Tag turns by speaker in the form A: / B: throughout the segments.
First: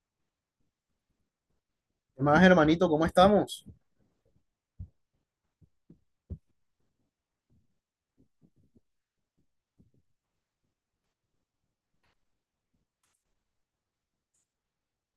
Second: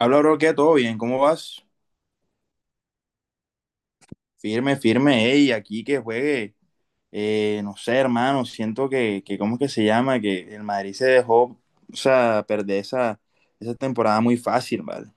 A: Habla, bro, ¿qué? ¿Todo bien? ¿Cómo vas?
B: ¿Qué más, hermanito? ¿Cómo estamos?
A: Firme, firme, ey, aquí que juegue. No sé, hermano, siento que, ¿cómo es que se llama? Que el Madrid se dejó, o sea, perder esa, esa temporada muy fácil, ¿vale?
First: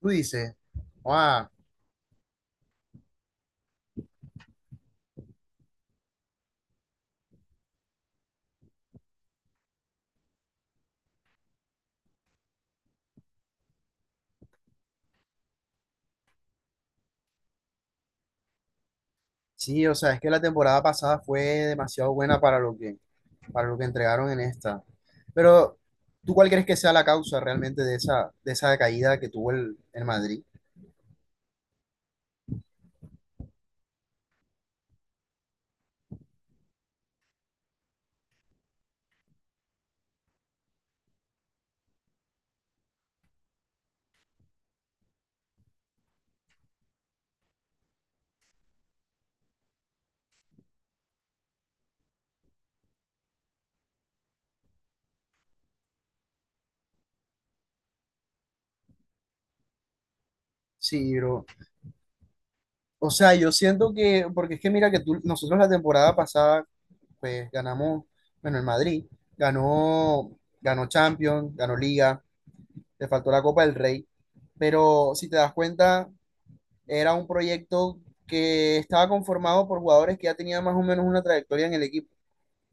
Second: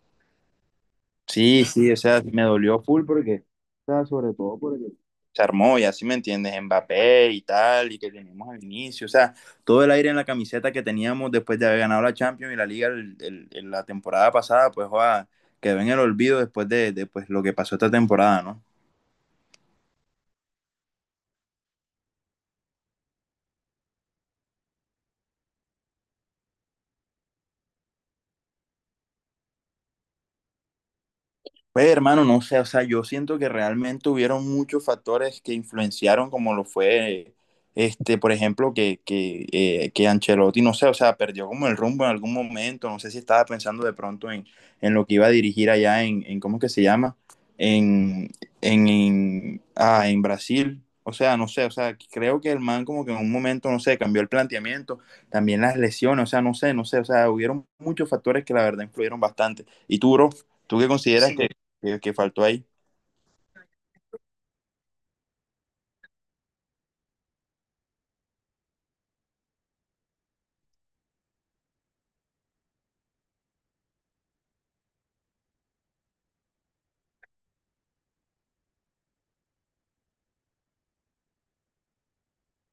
B: Tú dices, wow,
A: Sí, sí, o sea, me dolió full porque, o sea, sobre todo porque se armó, y así me entiendes, Mbappé y tal, y que teníamos al inicio, o sea, todo el aire en la camiseta que teníamos después de haber ganado la Champions y la Liga la temporada pasada, pues, joda, quedó en el olvido después de, pues, lo que pasó esta temporada, ¿no?
B: sí, o sea, es que la temporada pasada fue demasiado buena para lo que entregaron en esta. Pero, ¿tú cuál crees que sea la causa realmente de esa caída que tuvo el Madrid?
A: Pues hermano, no sé, o sea, yo siento que realmente hubieron muchos factores que influenciaron, como lo fue, este, por ejemplo, que Ancelotti, no sé, o sea, perdió como el rumbo en algún momento, no sé si estaba pensando de pronto en lo que iba a dirigir allá en ¿cómo es que se llama? En, en Brasil, o sea, no sé, o sea, creo que el man como que en un momento, no sé, cambió el planteamiento, también las lesiones, o sea, no sé, no sé, o sea, hubieron muchos factores que la verdad influyeron bastante. ¿Y tú, bro? ¿Tú qué
B: Sí,
A: consideras sí,
B: bro.
A: que que, faltó ahí.
B: O sea, yo siento que, porque es que mira que tú, nosotros la temporada pasada, pues ganamos, bueno, el Madrid ganó, ganó Champions, ganó Liga, le faltó la Copa del Rey, pero si te das cuenta era un proyecto que estaba conformado por jugadores que ya tenían más o menos una trayectoria en el equipo.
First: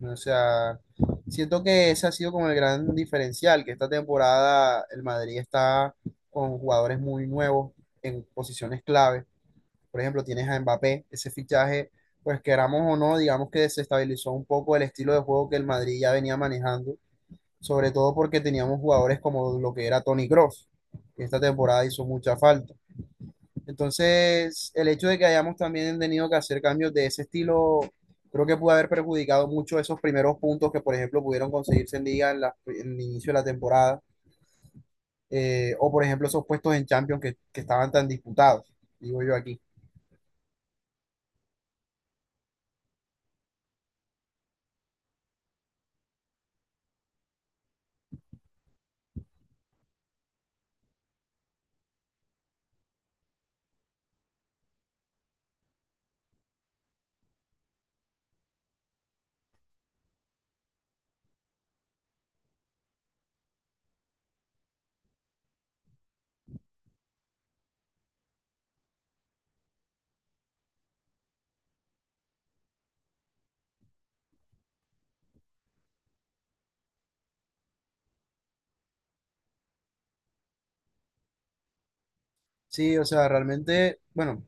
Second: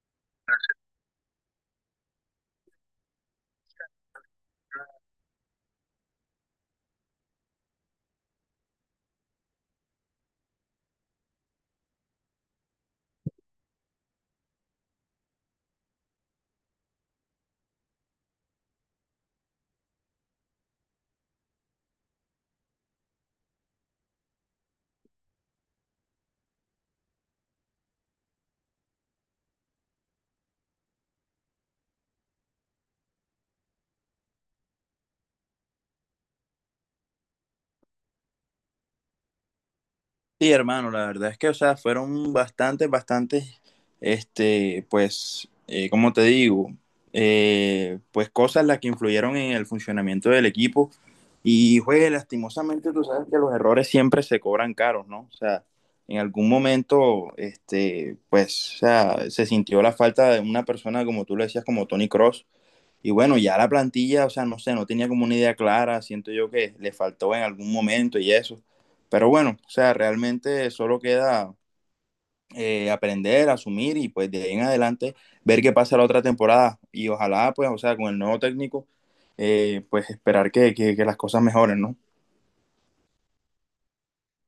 B: O sea, siento que ese ha sido como el gran diferencial, que esta temporada el Madrid está con jugadores muy nuevos en posiciones clave. Por ejemplo, tienes a Mbappé, ese fichaje, pues queramos o no, digamos que desestabilizó un poco el estilo de juego que el Madrid ya venía manejando, sobre todo porque teníamos jugadores como lo que era Toni Kroos, que esta temporada hizo mucha falta. Entonces, el hecho de que hayamos también tenido que hacer cambios de ese estilo, creo que pudo haber perjudicado mucho esos primeros puntos que, por ejemplo, pudieron conseguirse en Liga en, en el inicio de la temporada, o por ejemplo, esos puestos en Champions que estaban tan disputados, digo yo aquí.
A: Sí, hermano, la verdad es que, o sea, fueron bastantes, bastantes, este, pues, como te digo, pues cosas las que influyeron en el funcionamiento del equipo. Y, pues, lastimosamente, tú sabes que los errores siempre se cobran caros, ¿no? O sea, en algún momento, este, pues, o sea, se sintió la falta de una persona, como tú lo decías, como Tony Cross, y bueno, ya la plantilla, o sea, no sé, no tenía como una idea clara, siento yo que le faltó en algún momento y eso. Pero bueno, o sea, realmente solo queda aprender, asumir y pues de ahí en adelante ver qué pasa la otra temporada. Y ojalá, pues, o sea, con el nuevo técnico, pues esperar que las cosas mejoren, ¿no?
B: Sí, o sea, realmente, bueno,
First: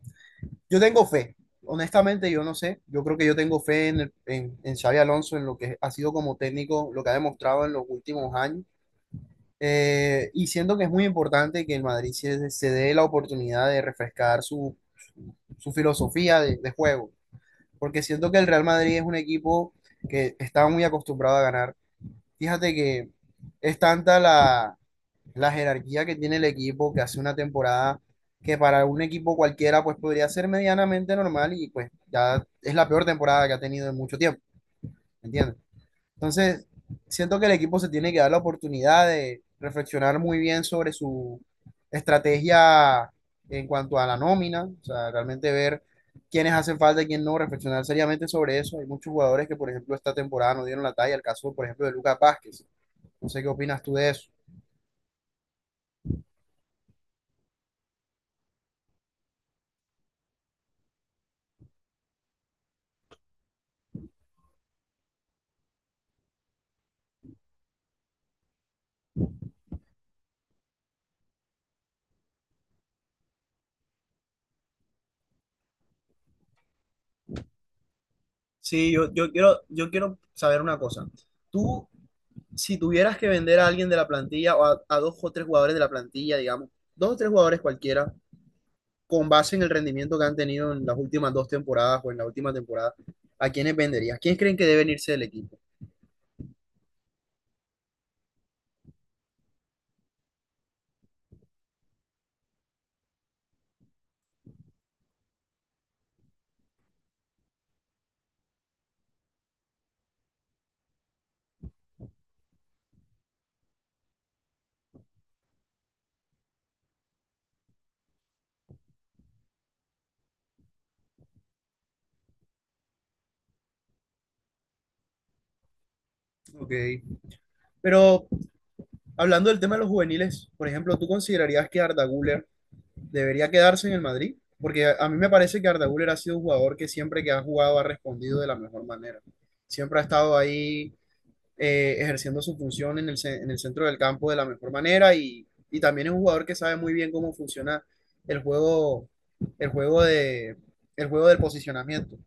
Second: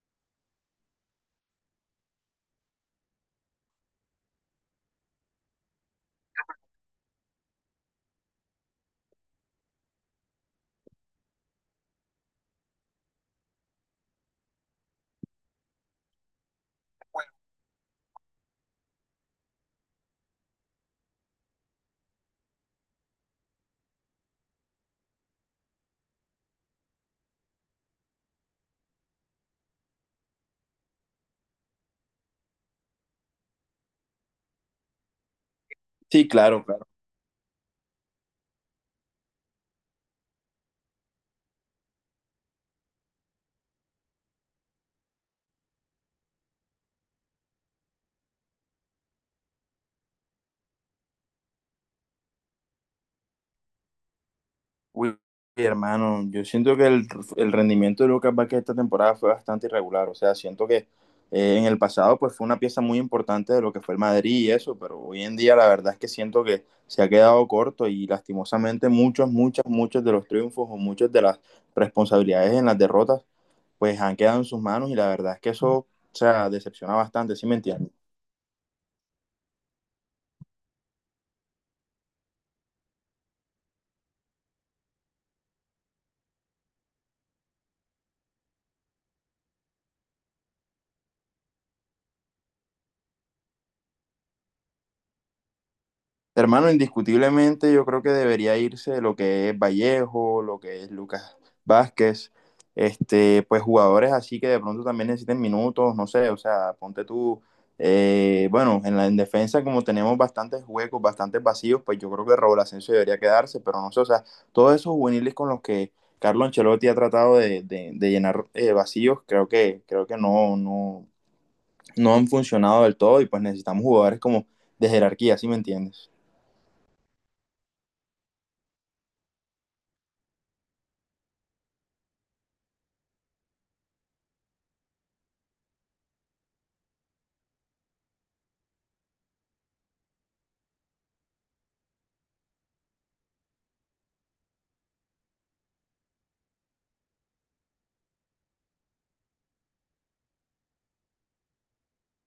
B: yo tengo fe, honestamente, yo no sé, yo creo que yo tengo fe en, en Xabi Alonso, en lo que ha sido como técnico, lo que ha demostrado en los últimos años. Y siento que es muy importante que el Madrid se dé la oportunidad de refrescar su filosofía de juego, porque siento que el Real Madrid es un equipo que está muy acostumbrado a ganar. Fíjate que es tanta la jerarquía que tiene el equipo, que hace una temporada que para un equipo cualquiera pues podría ser medianamente normal y pues ya es la peor temporada que ha tenido en mucho tiempo, ¿me entiendes?
A: Sí, claro,
B: Entonces,
A: claro.
B: siento que el equipo se tiene que dar la oportunidad de reflexionar muy bien sobre su estrategia en cuanto a la nómina, o sea, realmente ver quiénes hacen falta y quién no, reflexionar seriamente sobre eso. Hay muchos jugadores que, por ejemplo, esta temporada no dieron la talla, el caso, por ejemplo, de Lucas Vázquez. No sé qué opinas tú de eso.
A: Uy, hermano, yo siento que el rendimiento de Lucas Vázquez esta temporada fue bastante irregular. O sea, siento que en el pasado pues fue una pieza muy importante de lo que fue el Madrid y eso, pero hoy en día la verdad es que siento que se ha quedado corto y lastimosamente muchos, muchos de los triunfos o muchas de las responsabilidades en las derrotas pues han quedado en sus manos y la verdad es que eso, o sea, decepciona bastante, ¿sí me entiendes?
B: Sí, yo quiero saber una cosa. Tú, si tuvieras que vender a alguien de la plantilla o a dos o tres jugadores de la plantilla, digamos, dos o tres jugadores cualquiera, con base en el rendimiento que han tenido en las últimas dos temporadas o en la última temporada, ¿a quiénes venderías? ¿Quiénes creen que deben irse del equipo?
A: Hermano, indiscutiblemente yo creo que debería irse lo que es Vallejo, lo que es Lucas Vázquez, este, pues jugadores así que de pronto también necesiten minutos, no sé, o sea, ponte tú, bueno, en la en defensa como tenemos bastantes huecos, bastantes vacíos, pues yo creo que Raúl Asensio debería quedarse, pero no sé, o sea, todos esos juveniles con los que Carlo Ancelotti ha tratado de llenar vacíos, creo que no, no, no han funcionado del todo y pues necesitamos jugadores como de jerarquía, ¿sí me entiendes?
B: Ok. Pero hablando del tema de los juveniles, por ejemplo, ¿tú considerarías que Arda Güler debería quedarse en el Madrid? Porque a mí me parece que Arda Güler ha sido un jugador que siempre que ha jugado ha respondido de la mejor manera. Siempre ha estado ahí ejerciendo su función en el, en el centro del campo de la mejor manera y también es un jugador que sabe muy bien cómo funciona el juego, el juego de, el juego del posicionamiento.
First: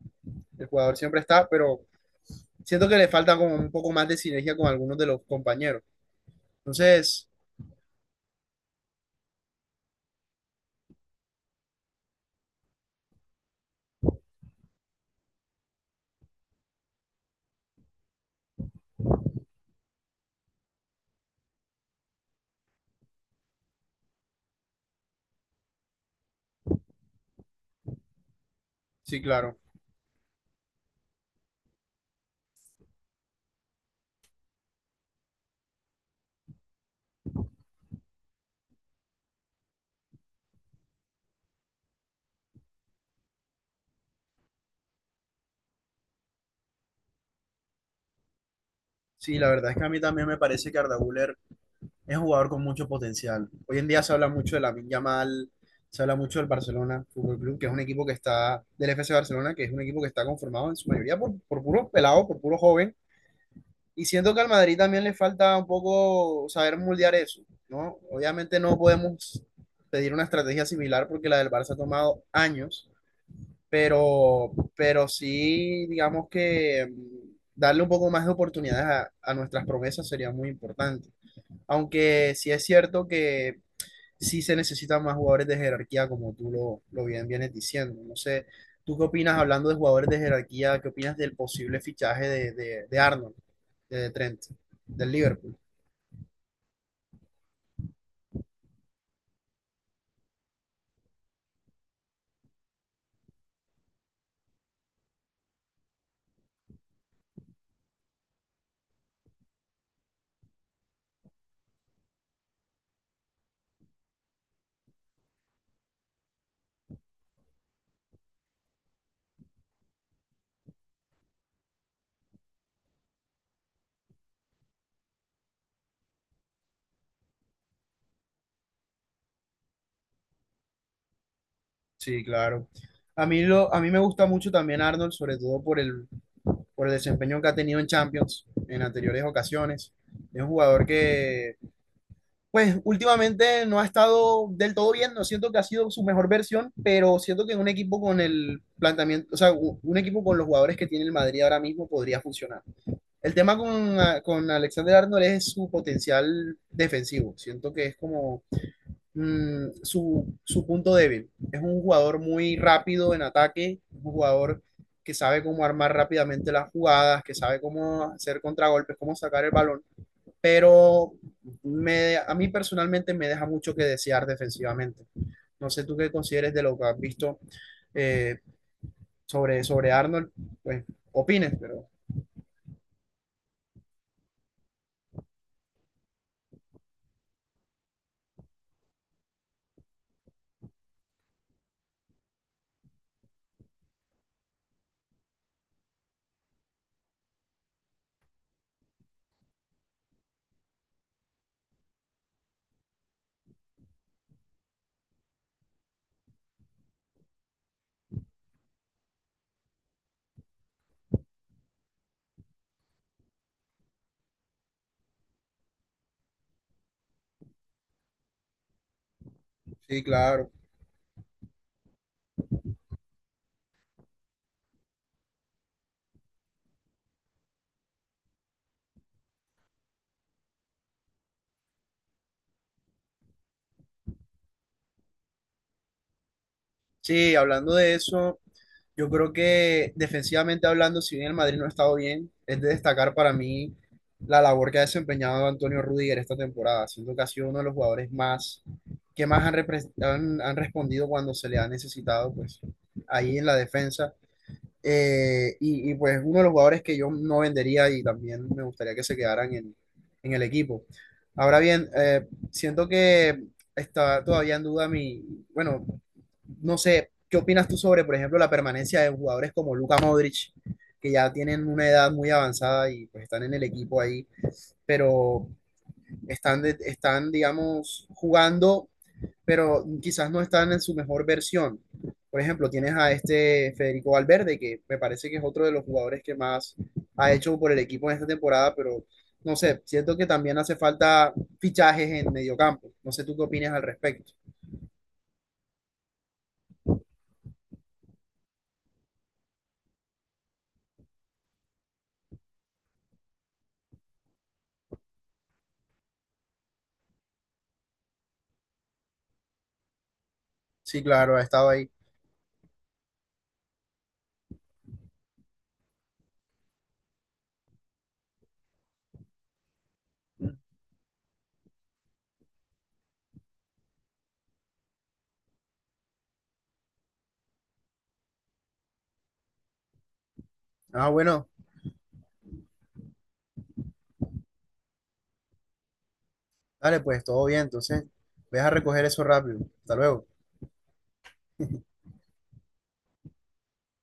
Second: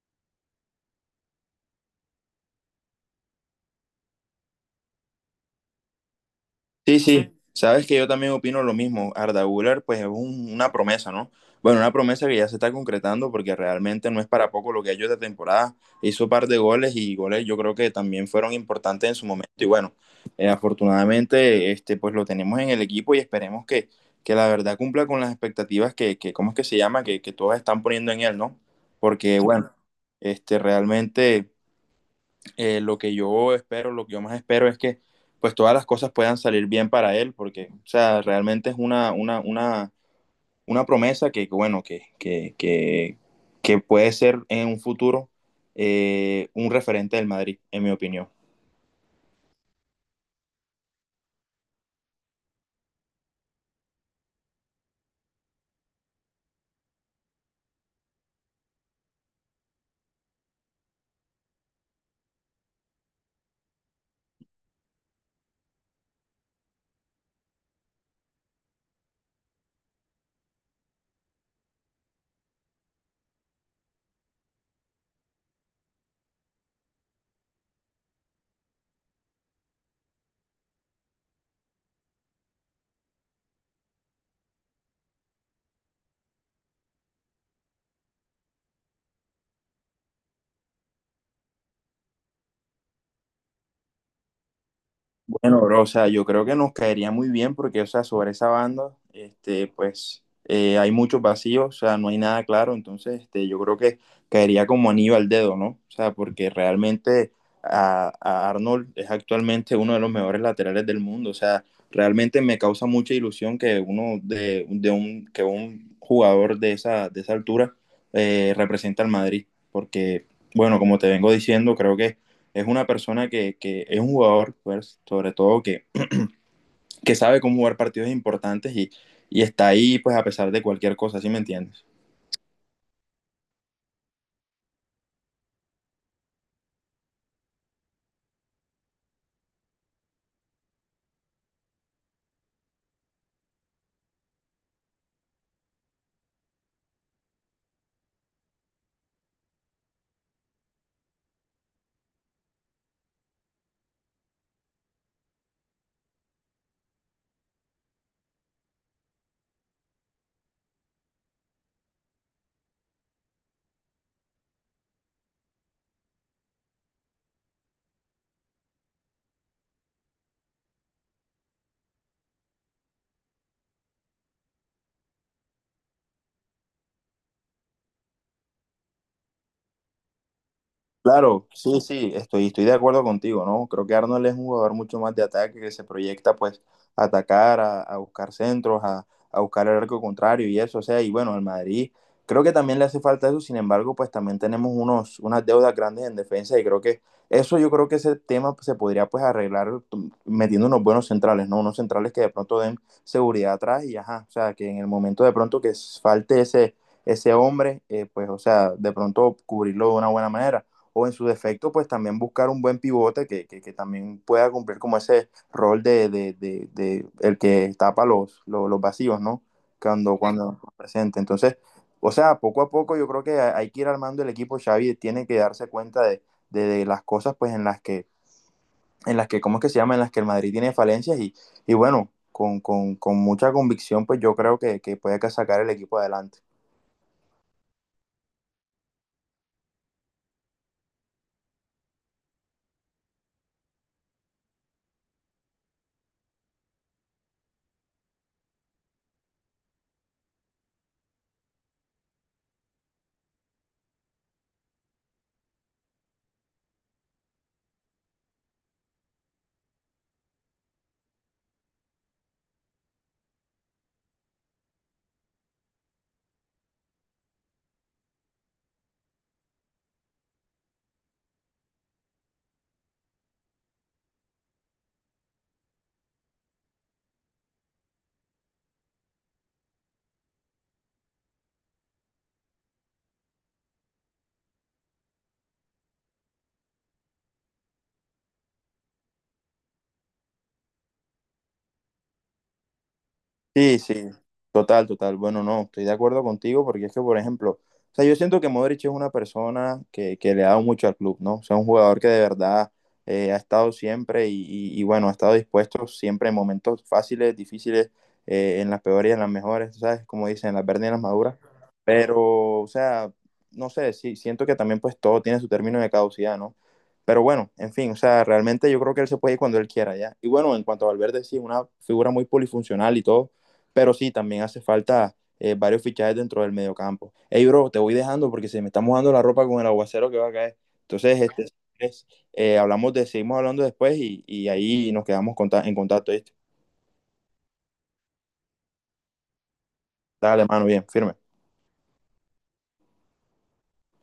B: El jugador siempre está, pero siento que le falta como un poco más de sinergia con algunos de los compañeros.
A: Sí,
B: Entonces,
A: sí, sabes que yo también opino lo mismo. Arda Güler, pues es una promesa, ¿no? Bueno, una promesa que ya se está concretando porque realmente no es para poco lo que ha hecho esta temporada. Hizo un par de goles y goles yo creo que también fueron importantes en su momento. Y bueno, afortunadamente, este, pues lo tenemos en el equipo y esperemos que la verdad cumpla con las expectativas que ¿cómo es que se llama? Que todas están poniendo en él, ¿no?
B: sí,
A: Porque
B: claro.
A: bueno, este, realmente lo que yo espero, lo que yo más espero es que pues todas las cosas puedan salir bien para él, porque, o sea, realmente es una, una promesa que, bueno, que, que puede ser en un futuro un referente del Madrid, en mi opinión.
B: Sí, la verdad es que a mí también me parece que Arda Güler es un jugador con mucho potencial. Hoy en día se habla mucho de la Yamal, se habla mucho del Barcelona Fútbol Club, que es un equipo que está, del FC Barcelona, que es un equipo que está conformado en su mayoría por puros pelados, por puros jóvenes. Y siento que al Madrid también le falta un poco saber moldear eso, ¿no? Obviamente no podemos pedir una estrategia similar porque la del Barça ha tomado años, pero sí, digamos que darle un poco más de oportunidades a nuestras promesas sería muy importante. Aunque sí es cierto que sí se necesitan más jugadores de jerarquía, como tú lo bien vienes diciendo. No sé, ¿tú qué opinas hablando de jugadores de jerarquía? ¿Qué opinas del posible fichaje de, de Arnold, de Trent, del Liverpool?
A: Bueno, bro, o sea, yo creo que nos caería muy bien porque, o sea, sobre esa banda, este, pues hay muchos vacíos, o sea, no hay nada claro, entonces, este, yo creo que caería como anillo al dedo, ¿no? O sea, porque realmente a Arnold es actualmente uno de los mejores laterales del mundo, o sea, realmente me causa mucha ilusión que uno de un, que un jugador de esa altura represente al Madrid, porque, bueno, como te vengo diciendo, creo que es una persona que es un jugador, pues, sobre todo, que sabe cómo jugar partidos importantes y está ahí, pues, a pesar de cualquier cosa, ¿sí me entiendes?
B: Sí, claro. A mí, lo, a mí me gusta mucho también Arnold, sobre todo por el desempeño que ha tenido en Champions en anteriores ocasiones. Es un jugador que pues últimamente no ha estado del todo bien, no siento que ha sido su mejor versión, pero siento que un equipo con el planteamiento, o sea, un equipo con los jugadores que tiene el Madrid ahora mismo podría funcionar. El tema con, con Alexander Arnold es su potencial defensivo, siento que es como su, su punto débil. Es un jugador muy rápido en ataque, un jugador que sabe cómo armar rápidamente las jugadas, que sabe cómo hacer contragolpes, cómo sacar el balón, pero me, a mí personalmente me deja mucho que desear defensivamente. No sé tú qué consideres de lo que has visto eh, sobre, sobre Arnold, pues
A: Claro,
B: opines,
A: sí,
B: pero
A: sí, estoy, estoy de acuerdo contigo, ¿no? Creo que Arnold es un jugador mucho más de ataque que se proyecta pues a atacar, a buscar centros, a buscar el arco contrario y eso, o sea, y bueno, al Madrid creo que también le hace falta eso, sin embargo, pues también tenemos unos, unas deudas grandes en defensa y creo que eso yo creo que ese tema pues, se podría pues arreglar metiendo unos buenos centrales, ¿no? Unos centrales que de pronto den seguridad atrás y ajá, o sea, que en el momento de pronto que falte ese, ese hombre, pues o sea, de pronto cubrirlo de una buena manera o en su defecto, pues también buscar un buen pivote que también pueda cumplir como ese rol de, de el que tapa los, los, vacíos, ¿no?
B: sí,
A: Cuando,
B: claro.
A: cuando presente. Entonces, o sea, poco a poco yo creo que hay que ir armando el equipo. Xavi tiene que darse cuenta de las cosas, pues, en las que, ¿cómo es que se llama? En las que el Madrid tiene falencias y bueno, con mucha convicción, pues yo creo que puede sacar el equipo adelante.
B: Sí, hablando de eso, yo creo que defensivamente hablando, si bien el Madrid no ha estado bien, es de destacar para mí la labor que ha desempeñado Antonio Rüdiger esta temporada, siendo que ha sido uno de los jugadores más que más han, han respondido cuando se le ha necesitado, pues ahí en la defensa. Y pues uno de los jugadores que yo no vendería y también me gustaría que se quedaran en el equipo. Ahora bien, siento que está todavía en duda mi, bueno, no sé, ¿qué opinas tú sobre, por ejemplo, la permanencia de jugadores como Luka Modric, que ya tienen una edad muy avanzada y pues están en el equipo ahí, pero están, están, digamos, jugando pero quizás no están en su mejor versión. Por ejemplo, tienes a este Federico Valverde, que me parece que es otro de los jugadores que más ha hecho por el equipo en esta temporada, pero no sé, siento que también hace falta fichajes en mediocampo. No sé tú qué opinas
A: Sí,
B: al
A: sí,
B: respecto.
A: total, total. Bueno, no, estoy de acuerdo contigo porque es que, por ejemplo, o sea, yo siento que Modric es una persona que le ha dado mucho al club, ¿no? O sea, un jugador que de verdad ha estado siempre y, bueno, ha estado dispuesto siempre en momentos fáciles, difíciles, en las peores y en las mejores, ¿sabes? Como dicen, en las verdes y en las
B: Sí, claro,
A: maduras.
B: ha estado ahí.
A: Pero, o sea, no sé, sí, siento que también pues todo tiene su término de caducidad, ¿no? Pero bueno, en fin, o sea, realmente yo creo que él se puede ir cuando él quiera, ¿ya? Y bueno, en cuanto a Valverde, sí, es una figura muy polifuncional y todo, pero sí, también hace falta varios fichajes dentro del mediocampo. Hey, bro, te voy dejando porque se me está mojando la ropa con el aguacero que va a caer.
B: Ah,
A: Entonces, este,
B: bueno,
A: es, hablamos de, seguimos hablando después y ahí nos quedamos conta en contacto. ¿Viste?
B: dale, pues todo bien, entonces, ve a recoger eso rápido. Hasta luego.
A: Dale, mano, bien, firme.